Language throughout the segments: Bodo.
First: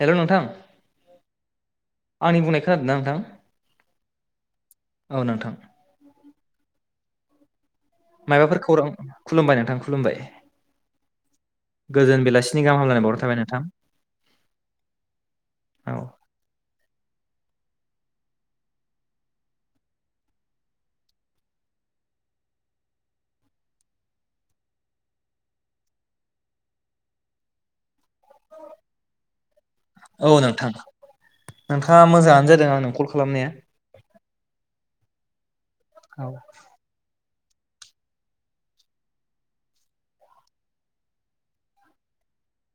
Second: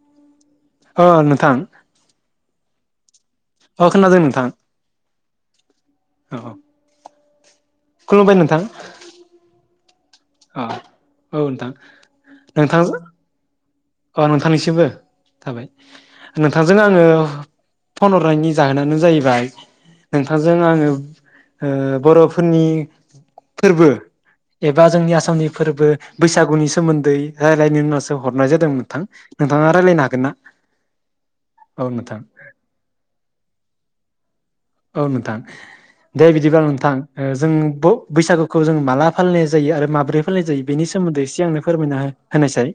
हेलौ नोंथां अ नोंथां आंनि बुंनायखो खोनादों ना नोंथां अ खोनादों नोंथां औ नोंथां औ खुलुमबाय माबाफोर नोंथां खौरां खुलुमबाय नोंथां खुलुमबाय अ औ नोंथां गोजोन बेलासिनि गाहाम नोंथांजों हामलायनाय बाउहरनाय थाबाय नोंथां अ नोंथांनिसिमबो थाबाय औ नोंथांजों आं ओ फन हरनायनि जाहोनानो जाहैबाय नोंथांजों आङो ओ बरफोरनि फोरबो एबा जोंनि आसामनि फोरबो बैसागुनि सोमोन्दै रायज्लायनो होननासो हरनाय जादोंमोन थां औ नोंथां औ नोंथाङा नोंथां मोजाङानो जादों आंनो कल खालामनाया औ नोंथां दे औ बिदिबा नोंथां जों ब-बैसागुखौ जों माला फालिनाय जायो आरो माबोरै फालिनाय जायो बेनि सोमोन्दै एसे आंनो फोरमायना होनायसै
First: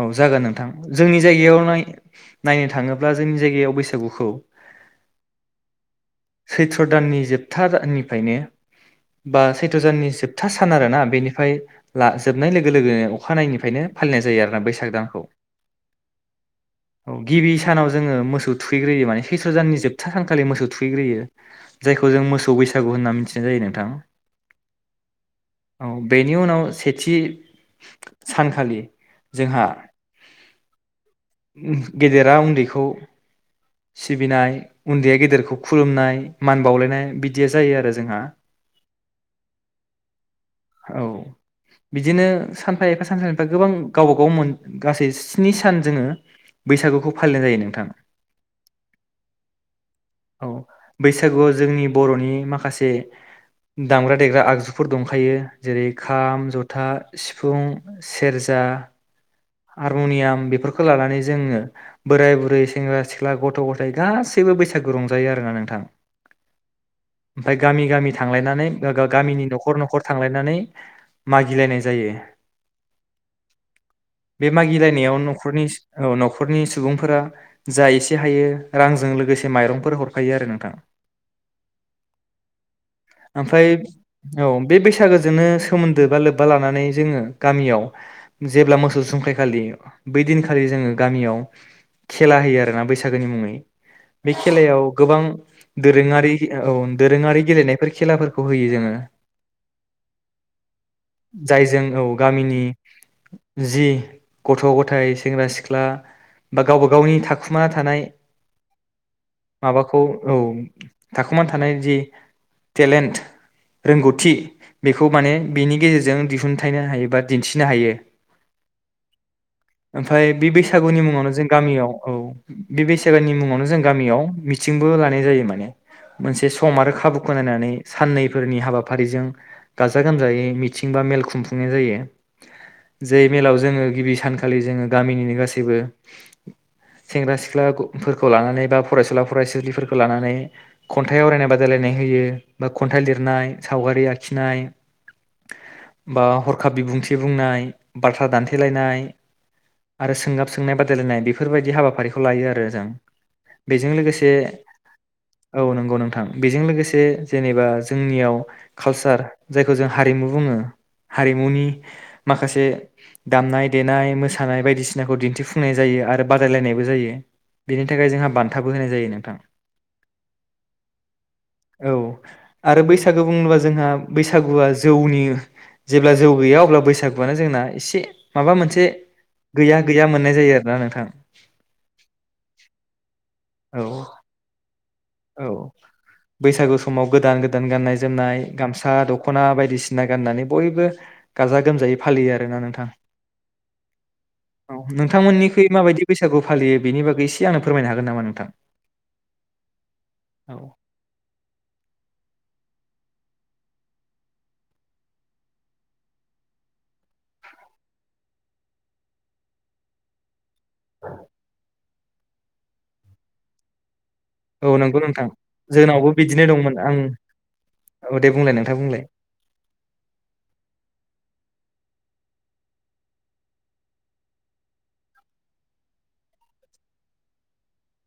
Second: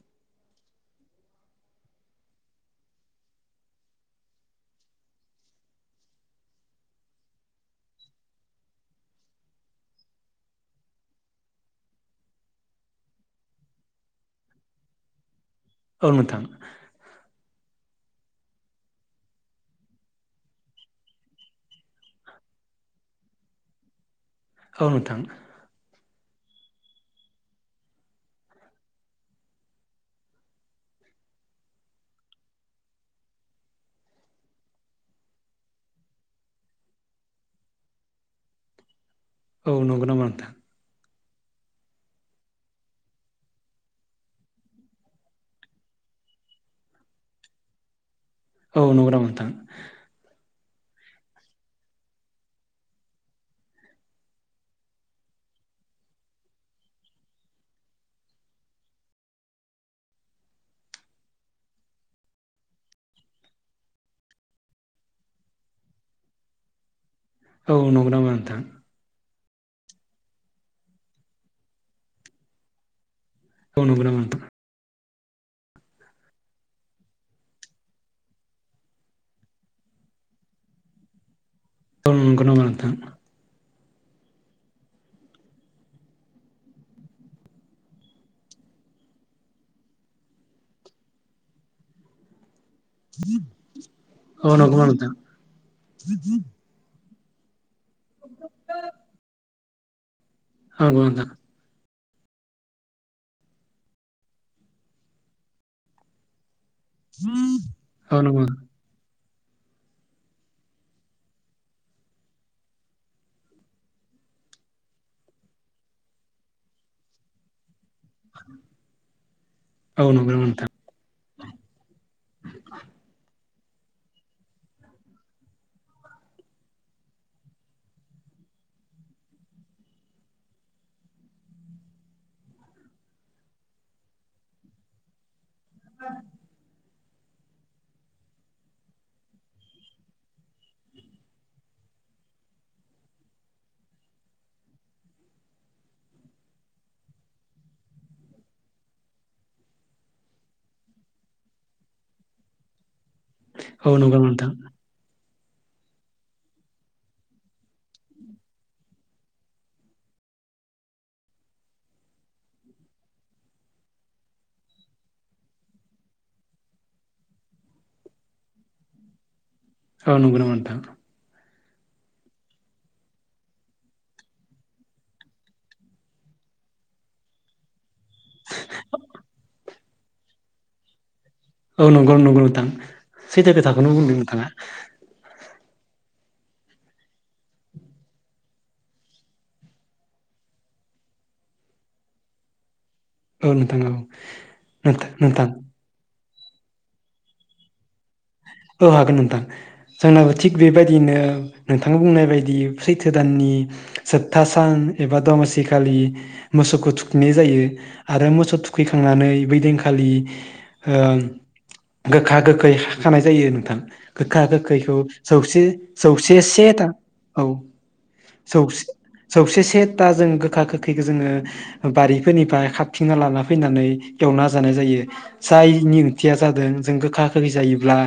औ जागोन नोंथां जोंनि जायगायाव नाय नायनो थाङोब्ला जोंनि जायगायाव बैसागुखौ सैथ्र दाननि जोबथानिफ्रायनो बा सैथ्र दाननि जोबथा सान आरोना बेनिफ्राय जोबनाय लोगो लोगोनो अखानायैफ्रायनो फालिनाय जायो आरो बैसाग दानखौ औ नोंथां औ गिबि सानाव जोङो मोसौ थुैग्रोयो माने सैस्थ्र''जाननि जोबथा सानखालि मोसौ थुयैग्रोयो जाय जों मोसौ बैसागु होनना मिथिनाय जायो नोंथां। औ नोंथां औ बेनि उनाव सेथि सानखालि जोंहा गेदेरा उन्दैखौ सिबिनाय उन्दैया गेदेरखौ खुलुमनाय मान बावलायनाय बिदिया जायो आरो जोंहा। औ नंगौ नामा नोंथां औ बिदिनो सानफा एफा सानफा एफा गोबां गावबा गाव मोन गासै स्नि सान जोङो बैसागुखौ फालिनाय जायो नोंथाङा औ नंगौ नामा नोंथां? औ बैसागुआव जोंनि बर'नि माखासे दामग्रा देग्रा आगजुफोर दंखायो। जेरै खाम जथा सिफुं सेरजा हारमुनियाम बेफोरखौ लानानै जोङो बोराय बुरै सेंग्रा सिख्ला गथ' गथायाइ गासैबो बैसागु रंजायो आरोना नोंथां ओमफाय औ गामि नंगौ गामि नामा नोंथां थांलायनानै गामिनि न'खर न'खर थांलायनानै मागिलायनाय जायो। औ नंगौ नामा नोंथां बे मागिलायनायाव नखरनि औ न'खरनि सुबुंफोरा जा एसे हायो रांजों लोगोसे माइरंफोर हरखायो आरो नोंथाङा औ नंगौ नामा नोंथां औ बे बैसागोजोंनो सोमोन्दो बा लोब्बा लानानै जोङो गामियाव जेब्ला मोसौ। अनसुंथाइ खालि बै दिनखालि जोङो गामियाव खेला होयो। जोङा बैसागोनि मुङै बे औ नंगौ खेलायाव नामा नोंथां गोबां दोरोङारि औ दोरोङारि गेलेनाय बेफोर खेलाफोरखौ होयो जोङो। जायजों औ गामिनि जि गथ' गथाय सेंग्रा सिख्ला बा गावबा गावनि थाखुमाना थानाय। औ नंगौ नोंथां औ नंगौ माबाखौ औ थाखोमा थानाय जि टेलेन्ट रोंगौथि बेखौ माने बेनि गेजेरजों दिहुनथायाइनो हायो बा दिन्थिनो हायो। [inaudible] औ ओमफाय नंगौ नामा बे नोंथां बैसागुनि मुङावनो जों गामियाव औ बे बैसागुनि मुङावनो जों गामियाव मिथिंबो लानाय जायो माने मोनसे सम आरो खाबुखौ नायनानै साननैफोरनि हाबाफारिजों गाजा गोमजायै मिथिं बा मेल खुंफुंनाय जायो जे मेलाव जोङो गिबि सानखालि जोङो गामिनिनो गासै जेबो सेंग्रा सिख्लाफोरखौ लानानै बा फरायसुला फरायसुलिफोरखौ लानानै खन्थाइ आवरायनाय बादायलायनाय होयो बा खन्थाइ लिरनाय सावगारि आखिनाय बा हरखाब बिबुंथि बुंनाय बाथ्रा दान्थे। फेलायनाय आरो सोंगाब सोंनाय बादायलायनाय बेफोरबायदि हाबाफारिखौ लायो आरो जों। औ बेजों नंगौ नामा लोगोसे नोंथां औ नंगौ नोंथां बेजों लोगोसे जेनेबा जोंनियाव कालसार जायखौ जों हारिमु बुङो हारिमुनि माखासे दामनाय देनाय मोसानाय बायदिसिनाखौ दिन्थिफुंनाय जायो आरो बादायलायनायबो जायो बेनि थाखाय जोंहा बान्थाबो होनाय जायो नोंथां। आ नंगौ नामा नोंथां औ आरो बैसागु बुङोब्ला जोंहा बैसागुआ जौनि जेब्ला जौ गैया अब्ला बैसागुआनो जोंना एसे माबा मोनसे गैया गैया मोननाय जायो आरोना नोंथां औ नंगौ नंगौ नोंथां सैथो औ खोथाखौनो बुंदों नोंथाङा। औ बैसागु समाव गोदान गोदान गाननाय जोमनाय गामसा दख'ना बायदिसिना गाननानै बयबो गाजा गोमजायै फालियो आरोना नोंथां। औ नोंथां औ औ नों-नोंथां नोंथांमोननिखै माबायदि बैसागु फालियो बेनि बागै एसे आंनो फोरमनो हागोन नामा नों औ हागोन नोंथां जोंनाबो थिग औ बेबायदियैनो नोंथाङा बुंनाय बायदि सैथो। दाननि जोबथा सान एबा दमासि खालि मोसौखौ थुखैनाय जायो आरो मोसौ थुखैखांनानै बैदिंखालि ओ गोखा गोखै खानाय जायो नोंथां। गोखा औ नंगौ नोंथां गोखैखौसे जोंनावबो सौसे बिदिनो दंमोन सेथा आं औ दे बुंलाय नोंथां औसे बुंलाय सौसे सेथा जों गोखा गोखैखौ जोङो बारि फोरनिफ्राय खारथिंना लाना फैनानै एवना जानाय जायो जायनि ओंथिया जादों जों गोखा गोखै जायोब्ला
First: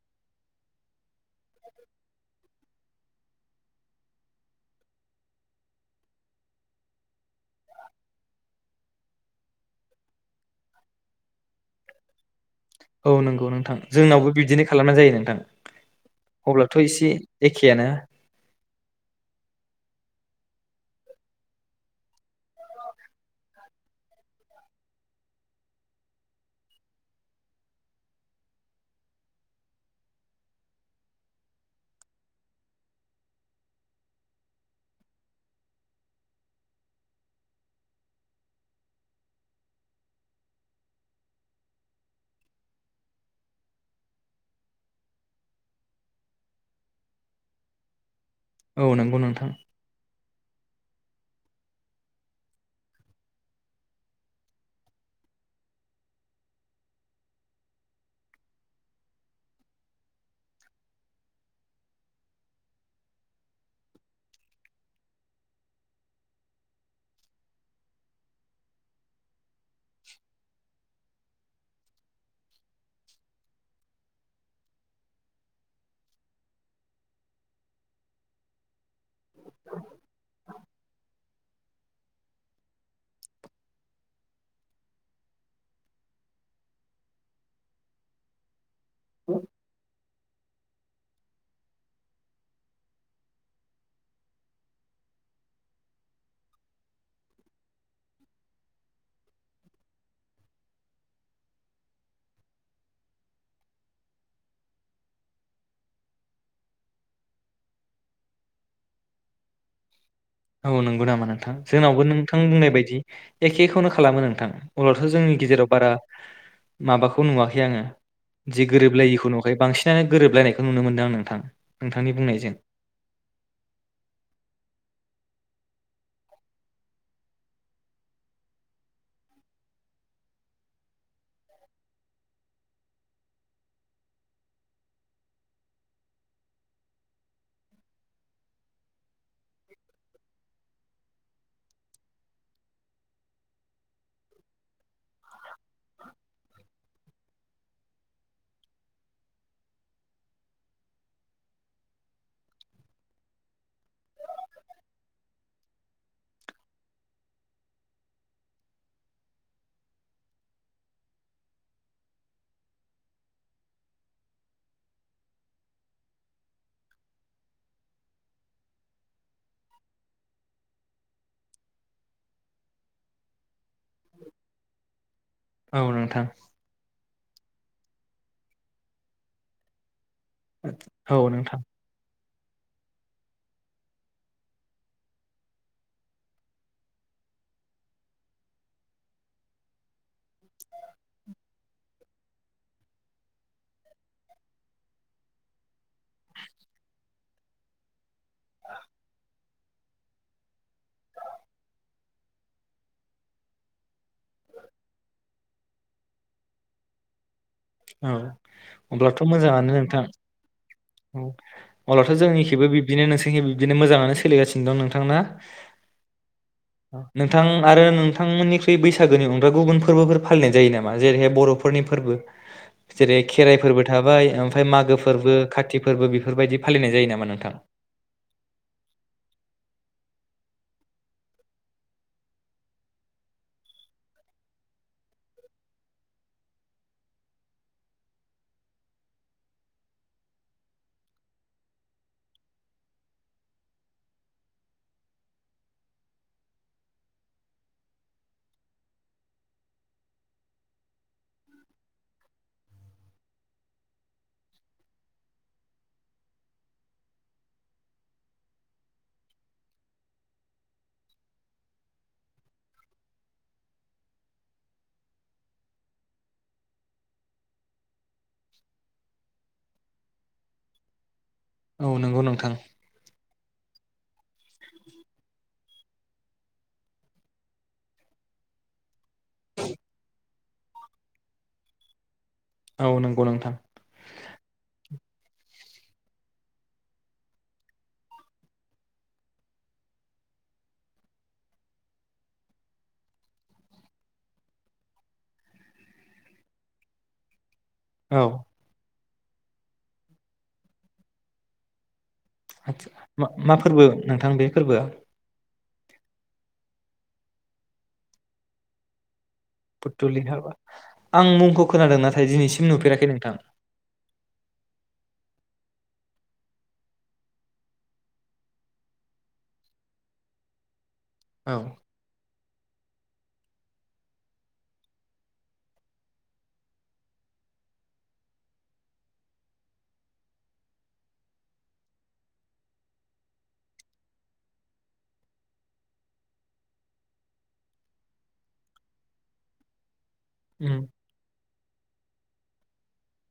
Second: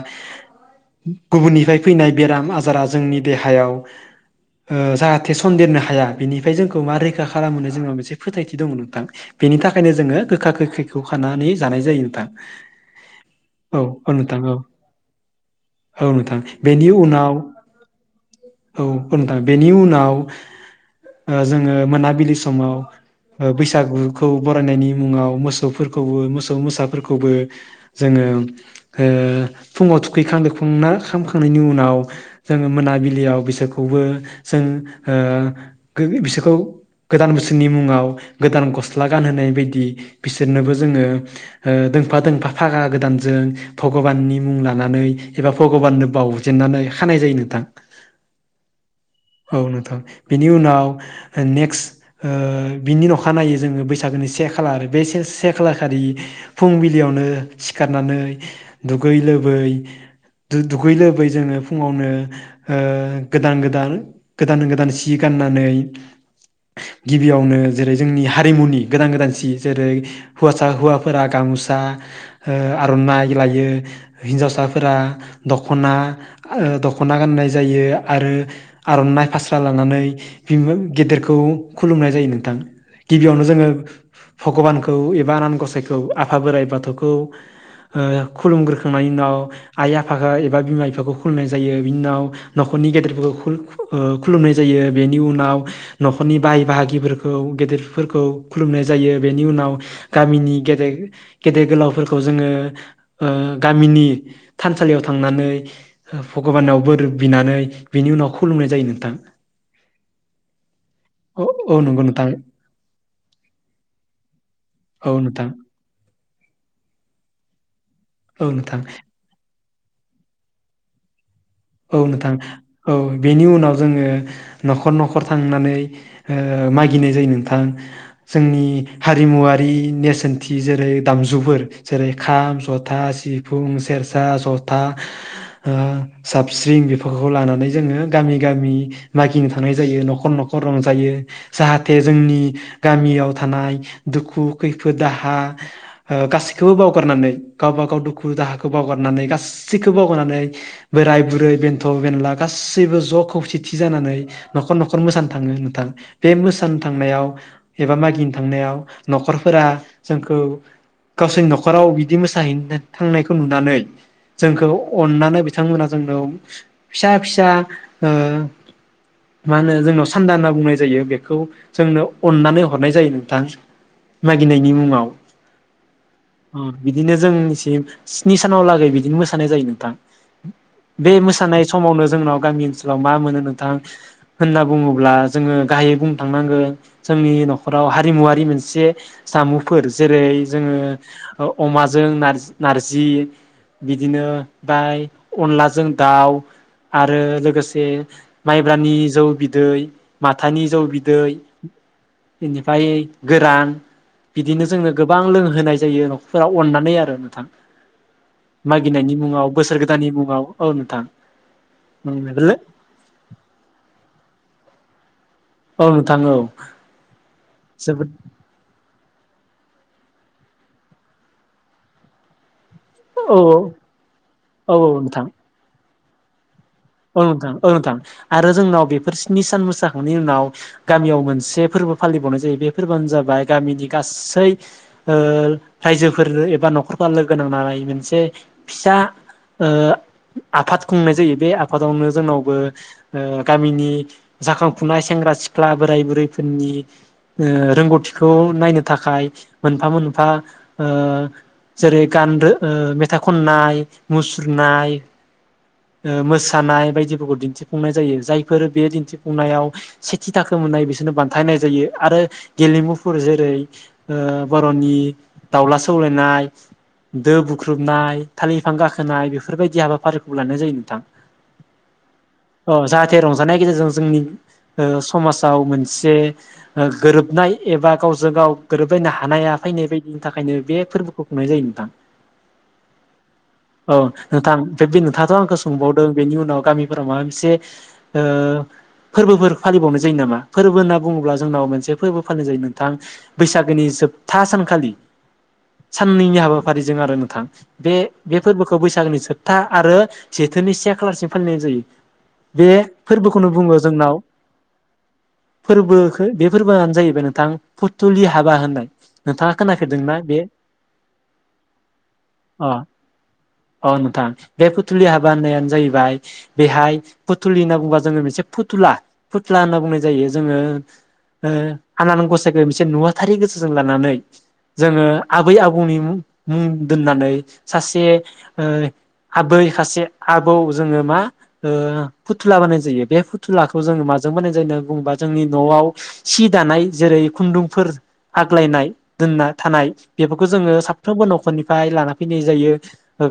गुबुननिफ्राय फैनाय बेराम आजारा जोंनि देहायाव ओ जाहाथे सन्देरनो हाया बेनिफ्राय जोंखौ मा रैखा खालामहो जोंहा मोनसे फोथायथि दङ नोंथां बेनि थाखायनो जोङो गोखा गोखैखौ खानानै जानाय जायो नोंथां। औ नंगौ नोंथां औ औ जोंनावबो नोंथां औ बिदिनो खालामो औ नोंथां बेनि एसे उनाव एखेयानो औ औ नोंथां बेनि उनाव जोङो मोनाबिलि समाव बैसागुखौ बरायनायनि मुङाव मोसौफोरखौबो मोसौ मोसाफोरखौबो जोङो ओ फुङाव थुखैखांदोबखांना खांनायनि उनाव जोङो मोनाबिलियाव बिसोरखौबो जों ओ बिसोरखौ गोदान बोसोरनि मुङाव गोदान गस्ला गानहोनाय बायदि बिसोरनोबो जोङो ओ दोंफा दोंफा फागा गोदानजों भगबाननि मुं लानानै एबा भगबाननो बाउजेननानै खानाय जायो नोंथां। औ नंगौ नोंथां बेनि उनाव नेक्स्ट ओ बिनि अखा नायो जोङो बैसागोनि से खालार बे से खालार खालि फुंबिलियावनो सिखारनानै दुगै लोबै दु-दुगै लोबै जोङो फुङावनो ओ गोदान गोदान गोदान गोदान सि गाननानै गिबियावनो जेरै जोंनि हारिमुनि गोदान गोदान सि जेरै हौवासा हौवा फोरा गामसा ओ आर'नाइ लायो। हिनजावसाफोरा दख'ना ओ दख'ना गाननाय जायो आरो आर'नाइ फास्रा लानानै [unintelligible] गेदेरखौ खुलुमनाय जायो नोंथां गिबियावनो जोङो भगबानखौ एबा आनान गसाइखौ आफा बोराइ बाथौखौ ओ खुलुमग्रो खांनायनि उनाव आइ आफा एबा बिमा बिफाखौ खुलुमनाय जायो बिनि उनाव न'खरनि गेदेरफोरखौ खु-खु ओ खुलुमनाय जायो बेनि उनाव न'खरनि बाहाय बाहागिफोरखौ गेदेरफोरखौ खुलुमनाय जायो बेनि उनाव गामिनि गेद गेदेर गोलावफोरखौ जोङो ओ गामिनि थानसालियाव थांनानै भगबानाव बोर बिनानै बिनि उनाव खुलुमनाय जायो नोंथां। औ नंगौ नामा औ नोंथां औ जोंनावबो नंगौ नोंथां बुंनाय बायदि एखेखौनो खालामो नोंथां। अब्लाथ' औ जोंनि नोंथां गेजेराव बारा माबाखौ नुवाखै आङो औ जे नोंथां गोरोबलायिखौ नुवाखै बांसिन [unintelligible] गोरोबलायनायखौ नुनो मोनदों आं नोंथां औ नोंथांनि नोंथां बुंनायजों औ बेनि उनाव जोङो न'खर न'ख फोर थांनानै ओ मागिनाय जायो नोंथां जोंनि हारिमुआरि नेरसोनथि जेरै दामजुफोर जेरै खाम, जथा, सिफुं, सेरसा, जथा जाबस्रिं बेफोरखौ लानानै जोङो गामि गामि मागिनो थांनाय जायो न'खर न'खर रंजायो जाहाथे जोंनि गामियाव थानाय दुखु खैफोद दाहा ओ गासैखौबो बावगारनानै गावबा गाव दुखु दाहाखौ बावगारनानै गासैखौबो बावगारनानै बोराइ बुरै बेन्थ' बेनला गासैबो ज' खौसेथि जानानै न'खर न'खर मोसानो थाङो नोंथां बे मोसानो थांनायाव एबा मागिनो थांनायाव न'खरफोरा जोंखौ गावसोरनि न'खराव बिदि मोसाहैनो थांनायखौ नुनानै जोंखौ अननानै बिथांमोना जोंनाव फिसा फिसा ओ मा होनो जोंनाव सान्दा होनना बुंनाय जायो बेखौ जोंनो अन्नानै हरनाय जायो नोंथां मागिनायनि मुङाव औ नोंथां बिदिनो जोंनिसिम स्नि सानाव लागै बिदिनो मोसानाय जायो नोंथां बे औ नोंथां मोसानाय समावनो जोंनाव गामि ओनसोलाव मा मोनो नोंथां होनना बुङोब्ला जोङो गाहायै बुंनो थांनांगोन जोंनि न'खराव हारिमुआरि मोनसे जामुंफोर जेरै जोङो अमाजों नार-नारजि बिदिनो बाय अनलाजों दाउ आरो लोगोसे माइब्रानि जौ बिदै माथानि जौ बिदै इनिफ्रायै गोरान बिदिनो जोंनो गोबां लोंहोनाय जायो न'खरफोराव अननानै आरो नोंथां औ मागिनायनि अब्लाथ' मुङाव मोजाङानो बोसोर नोंथां गोदाननि मुङाव औ उम अब्लाथ' नोंथां जोंनिखेबो बिब्दिनो नोंसोरनि खेब बिबदिनो मोजाङानो सोलिगासिनो दं नोंथां ना औ नोंथां औ नोंथां आरो जोबोद नोंथांमोननिख्रुइ बैसो बैसागोनि अनगा गुबुन फोरबोफोर फालिनाय जायो नामा जेरैहाय बर'फोरनि फोरबो जेरै औ खेराइफोरबो थाबाय ओमफाय मागो फोरबो खाथि फोरबो बेफोर बायदि ओ नोथां ओ नोथां आरो जोंनाव बेफोर स्नि सान मोसा नि उनाव गामियाव मोनसे फोरबो फालिबावनाय जायो बे फोरबोआनो जाबाय गामिनि ओ गासै रायजोफोरै एबा न'खरफोरा लोगो नांनानै मोनसे फिसा ओ आफाद खुंनाय जायो बे आ आफादावनो जोंनावबो ओ गामिनि जाखांफुनाय सेंग्रा सिख्ला बोराइ बुरैफोरनि ओ रोंगौथिखौ नायनो थाखाय मोनफा मोनफा ओ जेरै गानदो मेथाइ खननाय मुसुरनाय ओ मोस सानाय बायदिफोरखौ दिन्थिफुंनाय जायो जायफोर बे दिन्थिफुंनायाव सेथि थाखो मोननाय बिसोरनो बान्थाय होनाय जायो आरो गेलेमुफोर जेरै ओ बर'नि दाउला सौलायनाय दो बुख्रुबनाय थालिर बिफां गाखोनाय बेफोरबायदि हाबाफारिखौ लानाय जायो नोंथां औ नंगौ नोंथां अ जाहाथे रंजानाय गेजेरजों जोंनि ओ समाजाव मोनसे गोरोबनाय एबा गावजों गाव गोरोबलायनो हानाया फायनाय बायदिनि थाखायनो बे फोरबोखौ खुंनाय जायो नोंथां औ नंगौ नोंथां औ नोंथां बे नोंथाङाथ' आंखो सोंबावदों बेनि उनाव गामिफोराव माबा मोनसे ओ फोरबोफोर फालिबावनाय जायो नामा फोरबो होनना बुङोब्ला जोंनाव मोनसे फोरबो फालिनाय जायो नोंथां बैसागोनि जोबथा सानखालि साननैनि हाबाफारिजों आरो नोंथां बे औ बे फोरबोखौ बैसागोनि सो था आरो जेथोनि से खालारसिम फालिनाय जायो बे आदसा मा फोरबोखौनो मा बुङो फोरबो जोंनाव नोंथां बे फोरबोआ फोरबोखो बे फोरबोआनो जाहैबाय नोंथां फुथुलि हाबा होननाय नोंथाङा खोनाफेरदोंना फुथुलि बे हाबा आं मुंखौ खोनादों नाथाय अ दिनैसिम नुफेराखै नोंथां बानायानो जायो बेहाय फुथुलि होनना बुंबा जोङो मोनसे फुथुला फुथुला होनना बुंनाय जायो जोङो ओ औ आनान गसाइ मोनसे नुवाथारि गोसोजों लानानै जोङो आबै आबौनि मुं मुं दोननानै सासे ओ आबै सासे आबौ जोङो मा ओ फुथुला बानायनाय जायो बे फुथुलाखौ जोङो माजों बानायनाय जायो होननानै बुङोबा जोंनि न'आव सि दानाय जेरै खुन्दुंफोर आग्लायनाय दोनना थानाय बेफोरखौ जोङो साफ्रोमबो न'खरनि [unintelligible] लाना फैनाय जायो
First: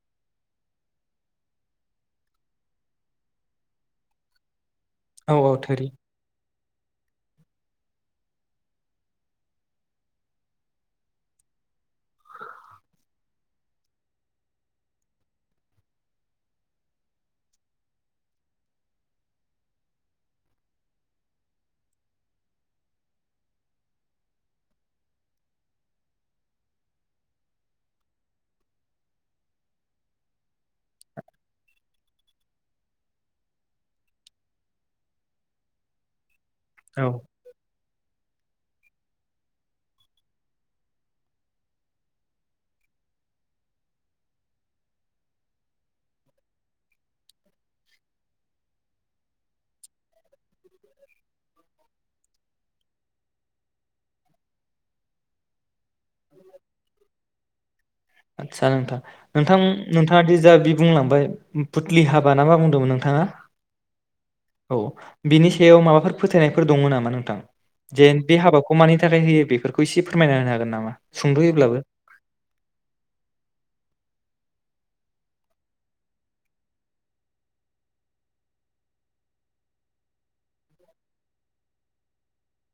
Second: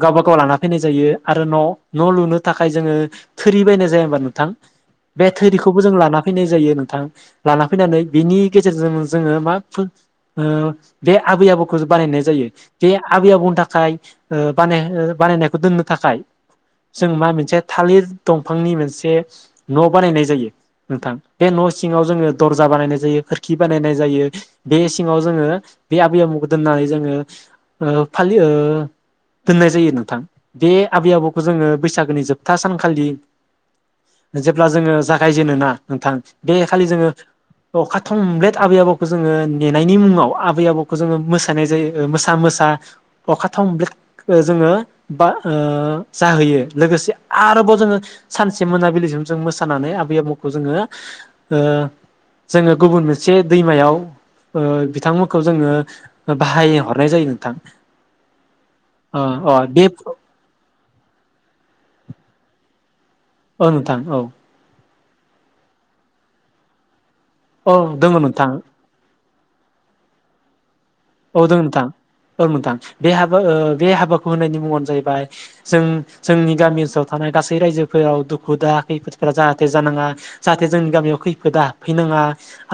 गावबा गाव लाना फैनाय जायो आरो न' न' लुनो थाखाय जोङो थोरि बायनाय जाया होनबा नोंथां। बे औ औ थोरिखौबो थोरि जों लाना फैनाय जायो नोंथां लाना फैनानै बेनि गेजेरजों जोङो मा ओ बे आबै आबौखौ बानायनाय जायो बे आबै आबौनि थाखाय बानाय बानायनायखौ दोननो थाखाय जों मा मोनसे थालिर दंफांनि मोनसे न' बानायनाय जायो नोंथां बे न' सिङाव जोङो दरजा बानायनाय जायो खोरखि बानायनाय जायो बे सिङाव जोङो बे आबै आबौखौ दोननानै जोङो फालियो ओ दोननाय जायो नोंथां बे आबै आबौखौ जोङो बैसागोनि जोबथा सानखालि जेब्ला जोङो जागायजेनो ना नोंथां बे खालि औ जोङो खा थमब्लेद आबै आबौखौ जोङो नेनायनि मुङाव आबै आबौखौ जोङो मोसानाय जायो मोसा मोसा अखा थब्लेद जोङो बा जाहोयो लोगोसे आरोबाव जोङो सानसे मोनाबिलिसिम जों मोसानानै आबै आबौखौ जोङो जोङो ओ गुबुन मोनसे दैमायाव बिथांमोनखौ जोङो बाहायहरनाय जायो नोंथां आदसा नोंथां अ अ नोंथां बे नोंथाङा दि जा बि बुंलांबाय फुथलि हाबा ना मा बुंदोंमोन नोंथाङा औ नोंथां औ बिनि सायाव माबाफोर फोथायनायफोर दङ नामा? औ जे दोङो बे नोंथां हाबाखौ मानि थाखाय होयो बेफोरखौ इसे फोरमायना होनो हागोन नामा औ दं सुंद'योब्लाबो नोंथां औ नोंथां बे हाबा ओ बे हाबाखौ होनना जाबाय जों जोंनि गामि ओनसोलाव थानाय गासै रायजोफोराव दुखु दाहा खैफोदफोरा जाहाथे जानाङा जाहाथे जोंनि गामियाव खैफोदा हाबफैनाङा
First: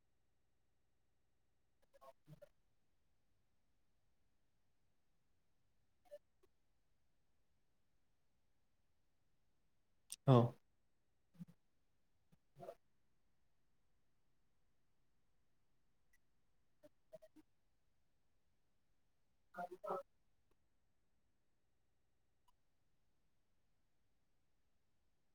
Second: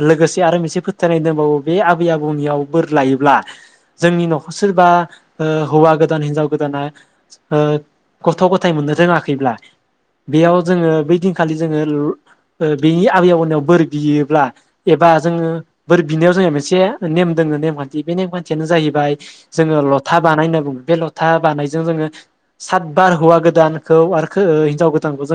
लोगोसे आरो मोनसे फोथायनाय दंबावो बे आबै आबौनियाव बोर लायोब्ला जोंनि न'खर सोरबा हौवा गोदान हिनजाव गोदाना ओ गथ' गथाय मोननो रोङाखैब्ला औ बेयाव जोङो बै खालि जोङो बेनि आबै आबौनायाव बोर बियोब्ला एबा जोङो बोर बिनायाव जोङो मोनसे नेम दङ खान्थि बे नेमखानथियानो जाहैबाय जोङो लथा बानाय नांगौ लथा बानायजों जोङो साथ' बार हौवा गोदानखौ आरो हिनजाव गोदानखौ जों